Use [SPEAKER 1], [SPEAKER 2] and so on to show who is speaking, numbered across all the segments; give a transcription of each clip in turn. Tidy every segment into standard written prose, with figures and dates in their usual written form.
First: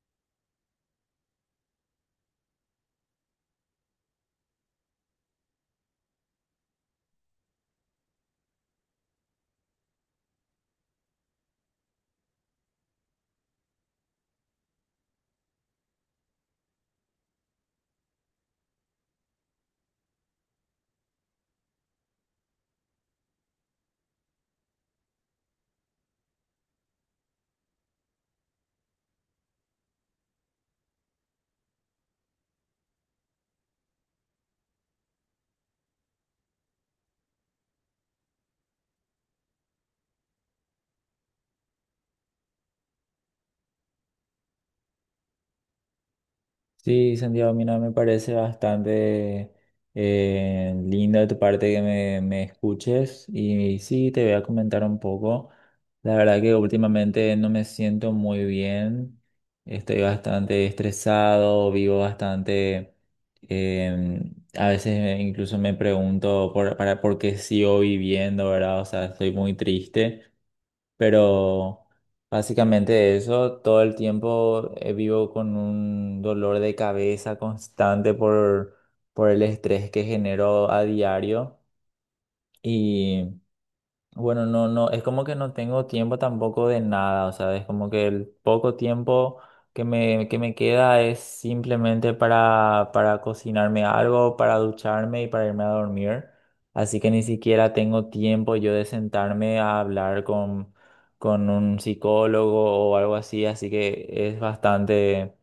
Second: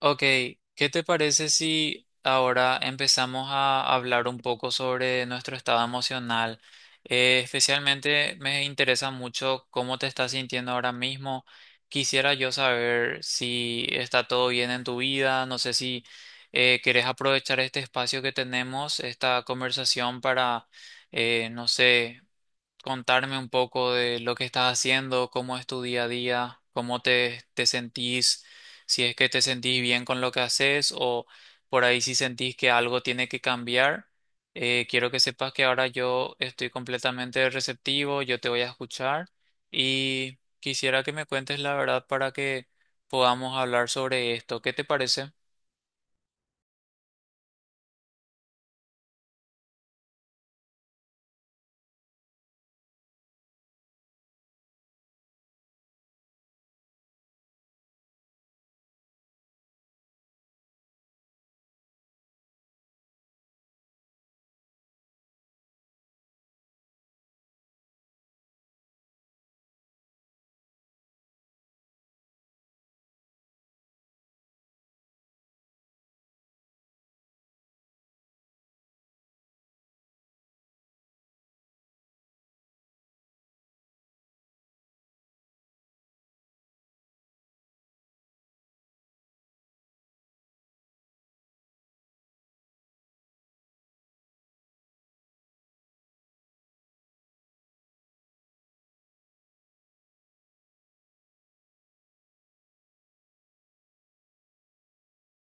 [SPEAKER 1] Ok, ¿qué te parece si ahora empezamos a hablar un poco sobre nuestro estado emocional? Especialmente me interesa mucho cómo te estás sintiendo ahora mismo. Quisiera yo saber si está todo bien en tu vida. No sé si querés aprovechar este espacio que tenemos, esta conversación para, no sé, contarme un poco de lo que estás haciendo, cómo es tu día a día, cómo te sentís, si es que te sentís bien con lo que haces o por ahí si sentís que algo tiene que cambiar. Quiero que sepas que ahora yo estoy completamente receptivo, yo te voy a escuchar y quisiera que me cuentes la verdad para que podamos hablar sobre esto. ¿Qué te parece?
[SPEAKER 2] Sí, Santiago, mira, me parece bastante lindo de tu parte que me escuches y sí, te voy a comentar un poco. La verdad que últimamente no me siento muy bien, estoy bastante estresado, vivo bastante, eh, a veces incluso me pregunto por qué sigo viviendo, ¿verdad? O sea, estoy muy triste. Pero básicamente eso, todo el tiempo vivo con un dolor de cabeza constante por el estrés que genero a diario. Bueno, no, no, es como que no tengo tiempo tampoco de nada, o sea, es como que el poco tiempo que que me queda es simplemente para cocinarme algo, para ducharme y para irme a dormir. Así que ni siquiera tengo tiempo yo de sentarme a hablar con un psicólogo o algo así, así que es bastante,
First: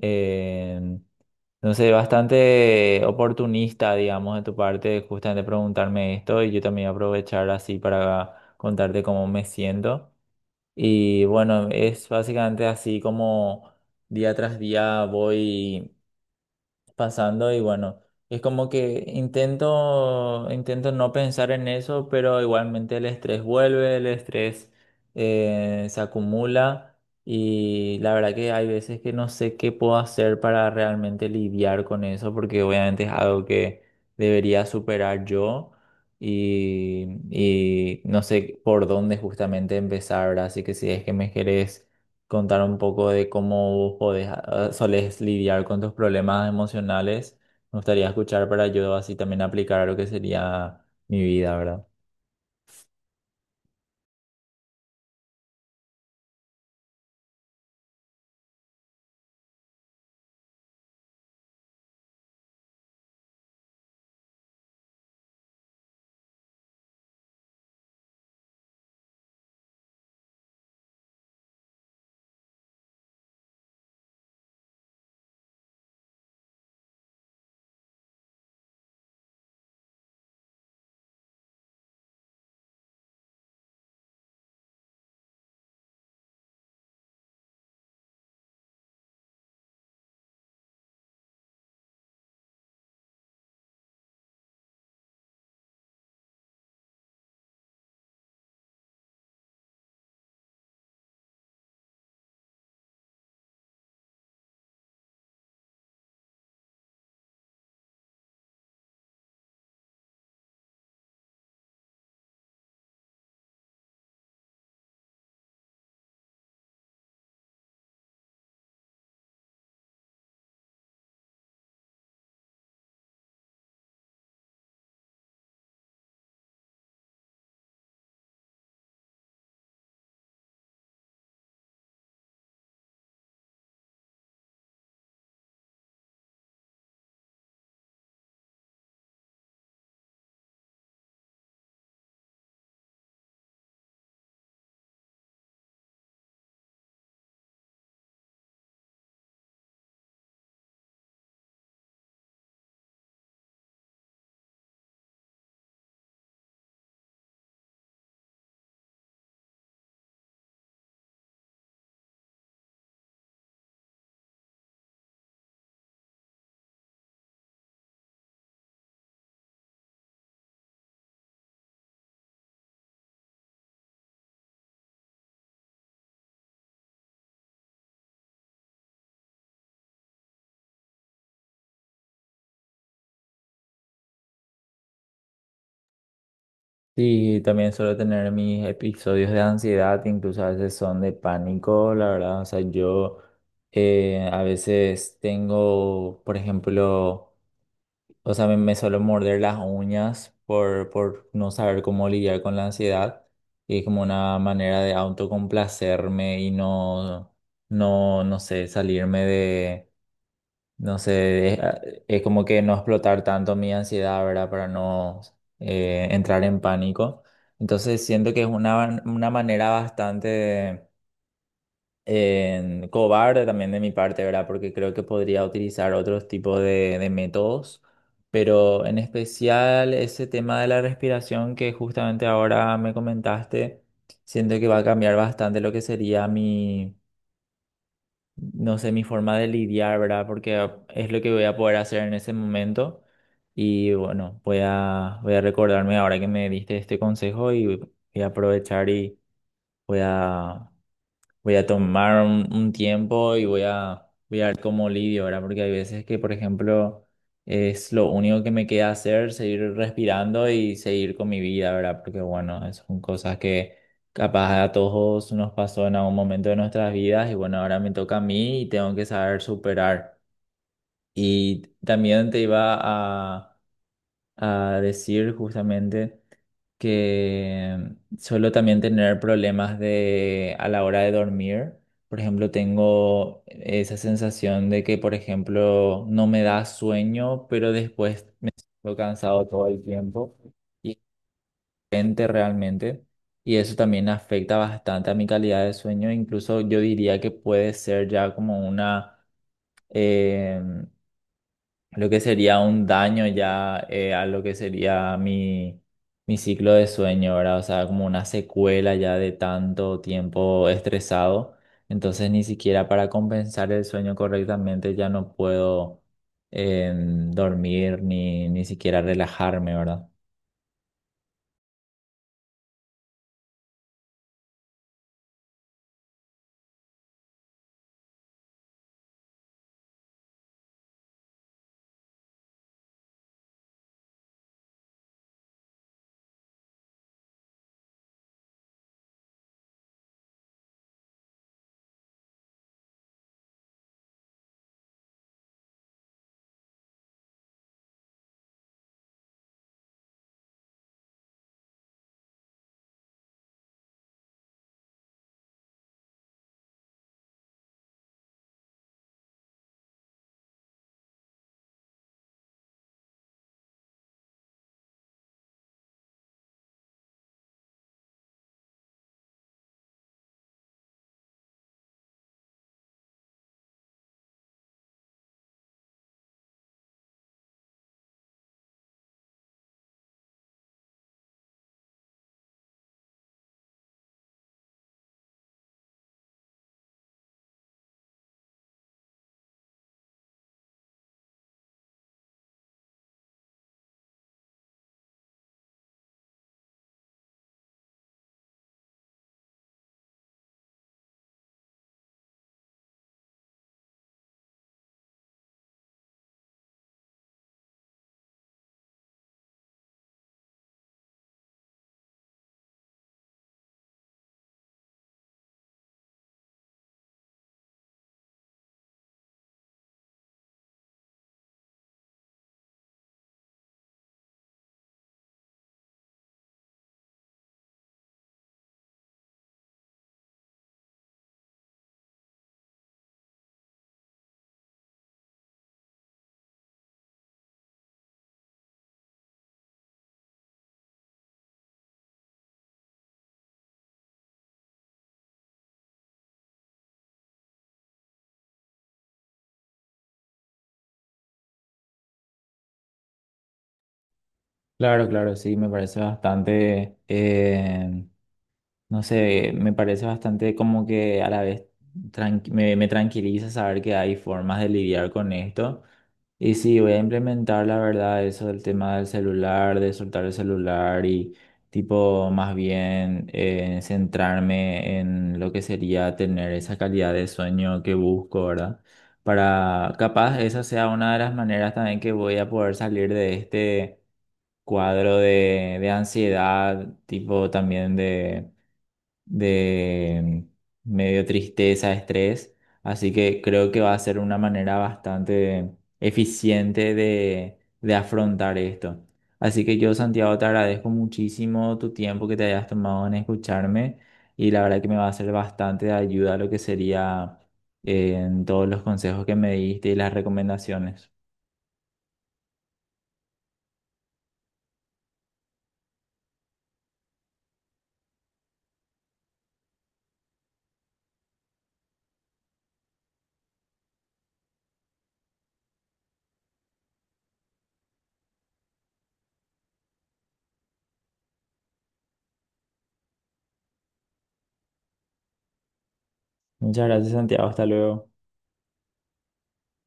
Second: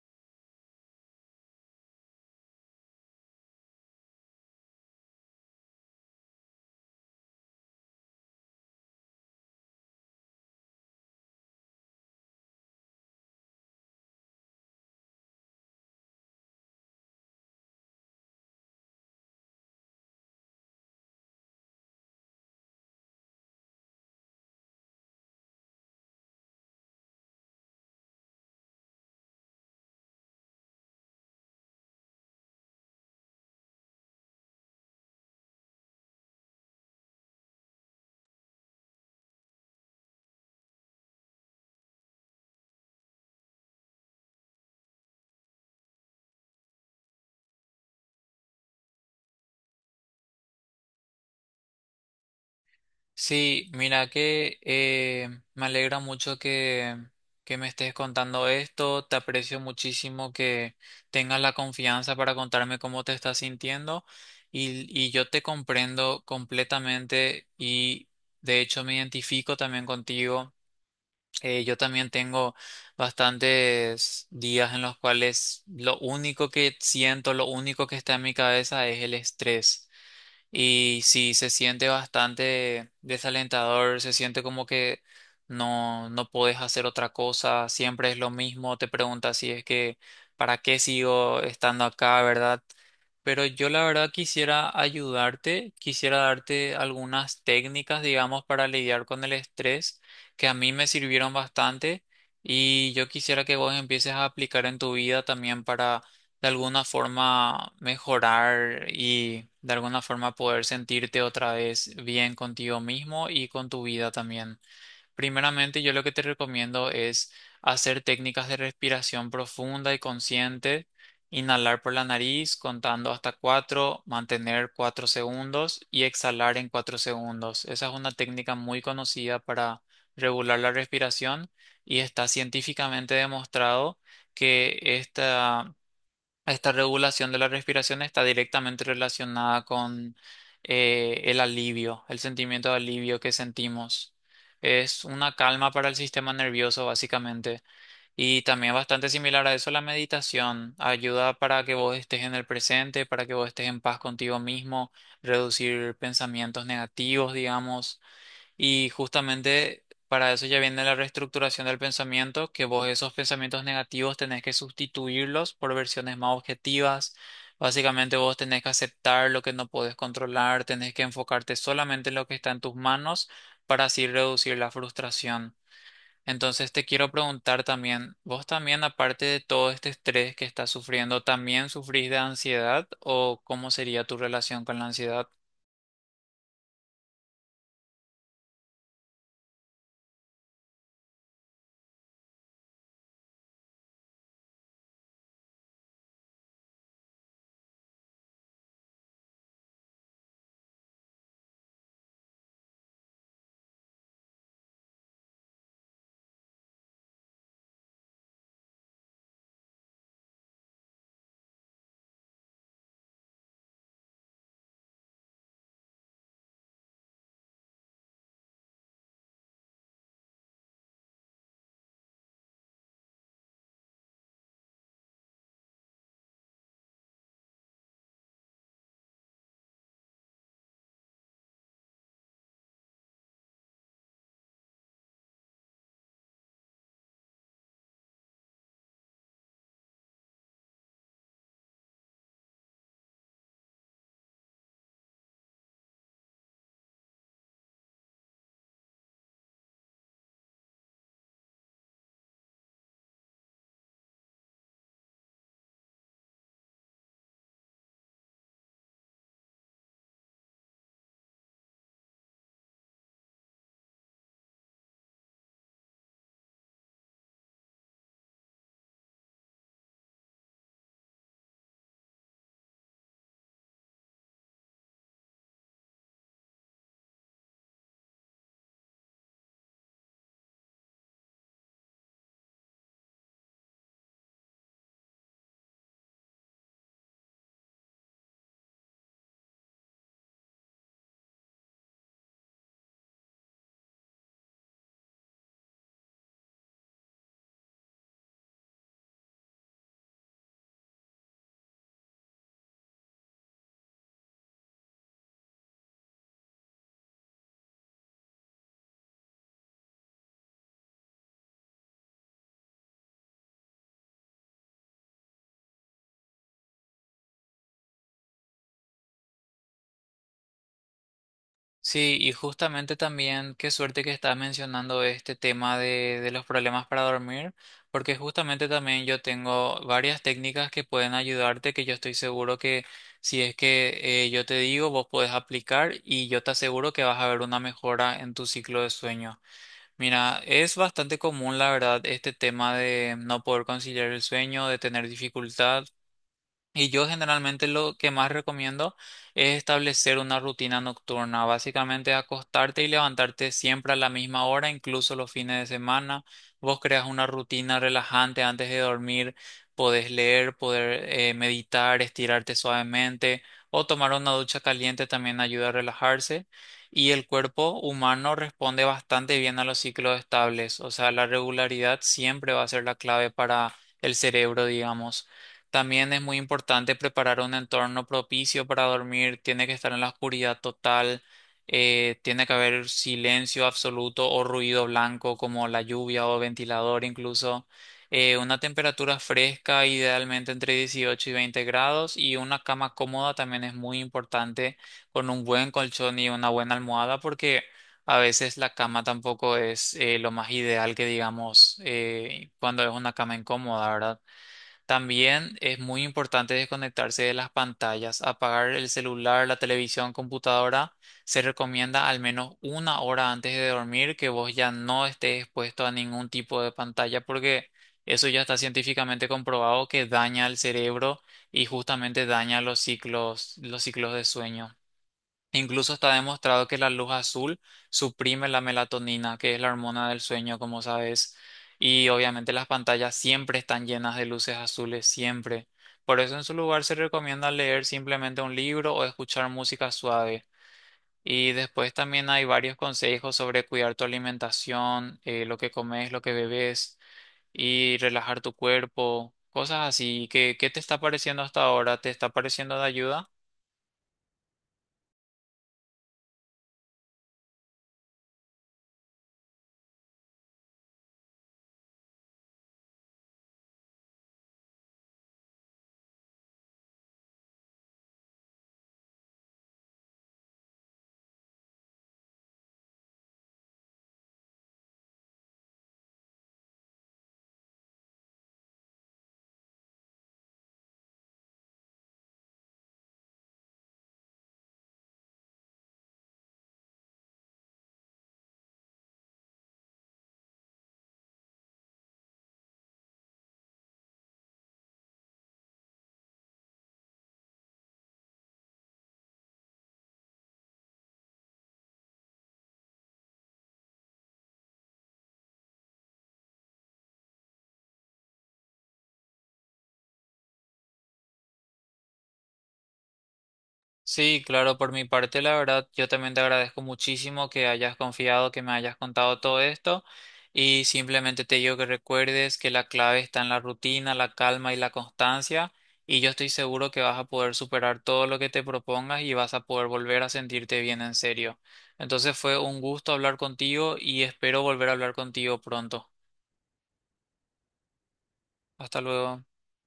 [SPEAKER 2] eh, entonces, bastante oportunista, digamos, de tu parte, justamente preguntarme esto y yo también aprovechar así para contarte cómo me siento. Y bueno, es básicamente así como día tras día voy pasando y bueno, es como que intento no pensar en eso, pero igualmente el estrés vuelve, el estrés se acumula y la verdad que hay veces que no sé qué puedo hacer para realmente lidiar con eso, porque obviamente es algo que debería superar yo. Y no sé por dónde justamente empezar, ¿verdad? Así que si es que me querés contar un poco de cómo podés, solés lidiar con tus problemas emocionales. Me gustaría escuchar para yo así también aplicar a lo que sería mi vida, ¿verdad?
[SPEAKER 1] Sí, mira que me alegra mucho que me estés contando esto. Te aprecio muchísimo que tengas la confianza para contarme cómo te estás sintiendo y yo te comprendo completamente y de hecho me identifico también contigo. Yo también tengo bastantes días en los cuales lo único que siento, lo único que está en mi cabeza es el estrés. Y sí, se siente bastante desalentador, se siente como que no puedes hacer otra cosa, siempre es lo mismo, te preguntas si es que ¿para qué sigo estando acá, verdad? Pero yo la verdad quisiera ayudarte, quisiera darte algunas técnicas, digamos, para lidiar con el estrés que a mí me sirvieron bastante y yo quisiera que vos empieces a aplicar en tu vida también, de alguna forma mejorar y de alguna forma poder sentirte otra vez bien contigo mismo y con tu vida también. Primeramente, yo lo que te recomiendo es hacer técnicas de respiración profunda y consciente, inhalar por la nariz contando hasta cuatro, mantener cuatro segundos y exhalar en cuatro segundos. Esa es una técnica muy conocida para regular la respiración y está científicamente demostrado que esta regulación de la respiración está directamente relacionada con el alivio, el sentimiento de alivio que sentimos. Es una calma para el sistema nervioso, básicamente, y también bastante similar a eso la meditación. Ayuda para que vos estés en el presente, para que vos estés en paz contigo mismo, reducir pensamientos negativos, digamos. Y justamente para eso ya viene la reestructuración del pensamiento, que vos esos pensamientos negativos tenés que sustituirlos por versiones más objetivas. Básicamente vos tenés que aceptar lo que no podés controlar, tenés que enfocarte solamente en lo que está en tus manos para así reducir la frustración. Entonces te quiero preguntar también, ¿vos también, aparte de todo este estrés que estás sufriendo, también sufrís de ansiedad o cómo sería tu relación con la ansiedad?
[SPEAKER 2] Sí, también suelo tener mis episodios de ansiedad, incluso a veces son de pánico, la verdad. O sea, yo a veces tengo, por ejemplo, o sea, me suelo morder las uñas por no saber cómo lidiar con la ansiedad. Y es como una manera de autocomplacerme y no, no sé, salirme de, no sé, es como que no explotar tanto mi ansiedad, ¿verdad? Para no entrar en pánico. Entonces siento que es una manera bastante en cobarde también de mi parte, ¿verdad? Porque creo que podría utilizar otros tipos de métodos, pero en especial ese tema de la respiración que justamente ahora me comentaste, siento que va a cambiar bastante lo que sería mi, no sé, mi forma de lidiar, ¿verdad? Porque es lo que voy a poder hacer en ese momento. Y bueno, voy a recordarme ahora que me diste este consejo y voy a aprovechar y voy a voy a tomar un tiempo y voy a ver cómo lidio, ¿verdad? Porque hay veces que, por ejemplo, es lo único que me queda hacer, seguir respirando y seguir con mi vida, ¿verdad? Porque, bueno, esas son cosas que capaz a todos nos pasó en algún momento de nuestras vidas y, bueno, ahora me toca a mí y tengo que saber superar. Y también te iba a a decir justamente que suelo también tener problemas de a la hora de dormir. Por ejemplo, tengo esa sensación de que, por ejemplo, no me da sueño, pero después me siento cansado todo el tiempo y gente realmente. Y eso también afecta bastante a mi calidad de sueño. Incluso yo diría que puede ser ya como una em, lo que sería un daño ya a lo que sería mi, mi ciclo de sueño, ¿verdad? O sea, como una secuela ya de tanto tiempo estresado. Entonces, ni siquiera para compensar el sueño correctamente ya no puedo dormir ni, ni siquiera relajarme, ¿verdad?
[SPEAKER 1] Sí, y justamente también qué suerte que estás mencionando este tema de los problemas para dormir, porque justamente también yo tengo varias técnicas que pueden ayudarte, que yo estoy seguro que si es que yo te digo, vos podés aplicar y yo te aseguro que vas a ver una mejora en tu ciclo de sueño. Mira, es bastante común, la verdad, este tema de no poder conciliar el sueño, de tener dificultad. Y yo generalmente lo que más recomiendo es establecer una rutina nocturna, básicamente acostarte y levantarte siempre a la misma hora, incluso los fines de semana. Vos creas una rutina relajante antes de dormir, podés leer, poder meditar, estirarte suavemente o tomar una ducha caliente también ayuda a relajarse. Y el cuerpo humano responde bastante bien a los ciclos estables, o sea, la regularidad siempre va a ser la clave para el cerebro, digamos. También es muy importante preparar un entorno propicio para dormir. Tiene que estar en la oscuridad total. Tiene que haber silencio absoluto o ruido blanco, como la lluvia o ventilador incluso. Una temperatura fresca, idealmente entre 18 y 20 grados. Y una cama cómoda también es muy importante, con un buen colchón y una buena almohada, porque a veces la cama tampoco es lo más ideal, que digamos cuando es una cama incómoda, ¿verdad? También es muy importante desconectarse de las pantallas, apagar el celular, la televisión, computadora. Se recomienda al menos una hora antes de dormir que vos ya no estés expuesto a ningún tipo de pantalla, porque eso ya está científicamente comprobado que daña al cerebro y justamente daña los ciclos de sueño. Incluso está demostrado que la luz azul suprime la melatonina, que es la hormona del sueño, como sabes. Y obviamente las pantallas siempre están llenas de luces azules, siempre. Por eso en su lugar se recomienda leer simplemente un libro o escuchar música suave. Y después también hay varios consejos sobre cuidar tu alimentación, lo que comes, lo que bebes y relajar tu cuerpo, cosas así. ¿Qué, qué te está pareciendo hasta ahora? ¿Te está pareciendo de ayuda?
[SPEAKER 2] Claro, claro, sí, me parece bastante. No sé, me parece bastante como que a la vez me tranquiliza saber que hay formas de lidiar con esto. Y sí, voy a implementar la verdad eso del tema del celular, de soltar el celular y tipo más bien centrarme en lo que sería tener esa calidad de sueño que busco, ¿verdad? Para capaz esa sea una de las maneras también que voy a poder salir de este cuadro de ansiedad, tipo también de medio tristeza, estrés. Así que creo que va a ser una manera bastante eficiente de afrontar esto. Así que yo, Santiago, te agradezco muchísimo tu tiempo que te hayas tomado en escucharme y la verdad que me va a ser bastante de ayuda lo que sería en todos los consejos que me diste y las recomendaciones.
[SPEAKER 1] Sí, claro, por mi parte, la verdad, yo también te agradezco muchísimo que hayas confiado, que me hayas contado todo esto, y simplemente te digo que recuerdes que la clave está en la rutina, la calma y la constancia, y yo estoy seguro que vas a poder superar todo lo que te propongas y vas a poder volver a sentirte bien en serio. Entonces fue un gusto hablar contigo y espero volver a hablar contigo pronto.
[SPEAKER 2] Muchas gracias, Santiago. Hasta luego.
[SPEAKER 1] Hasta luego.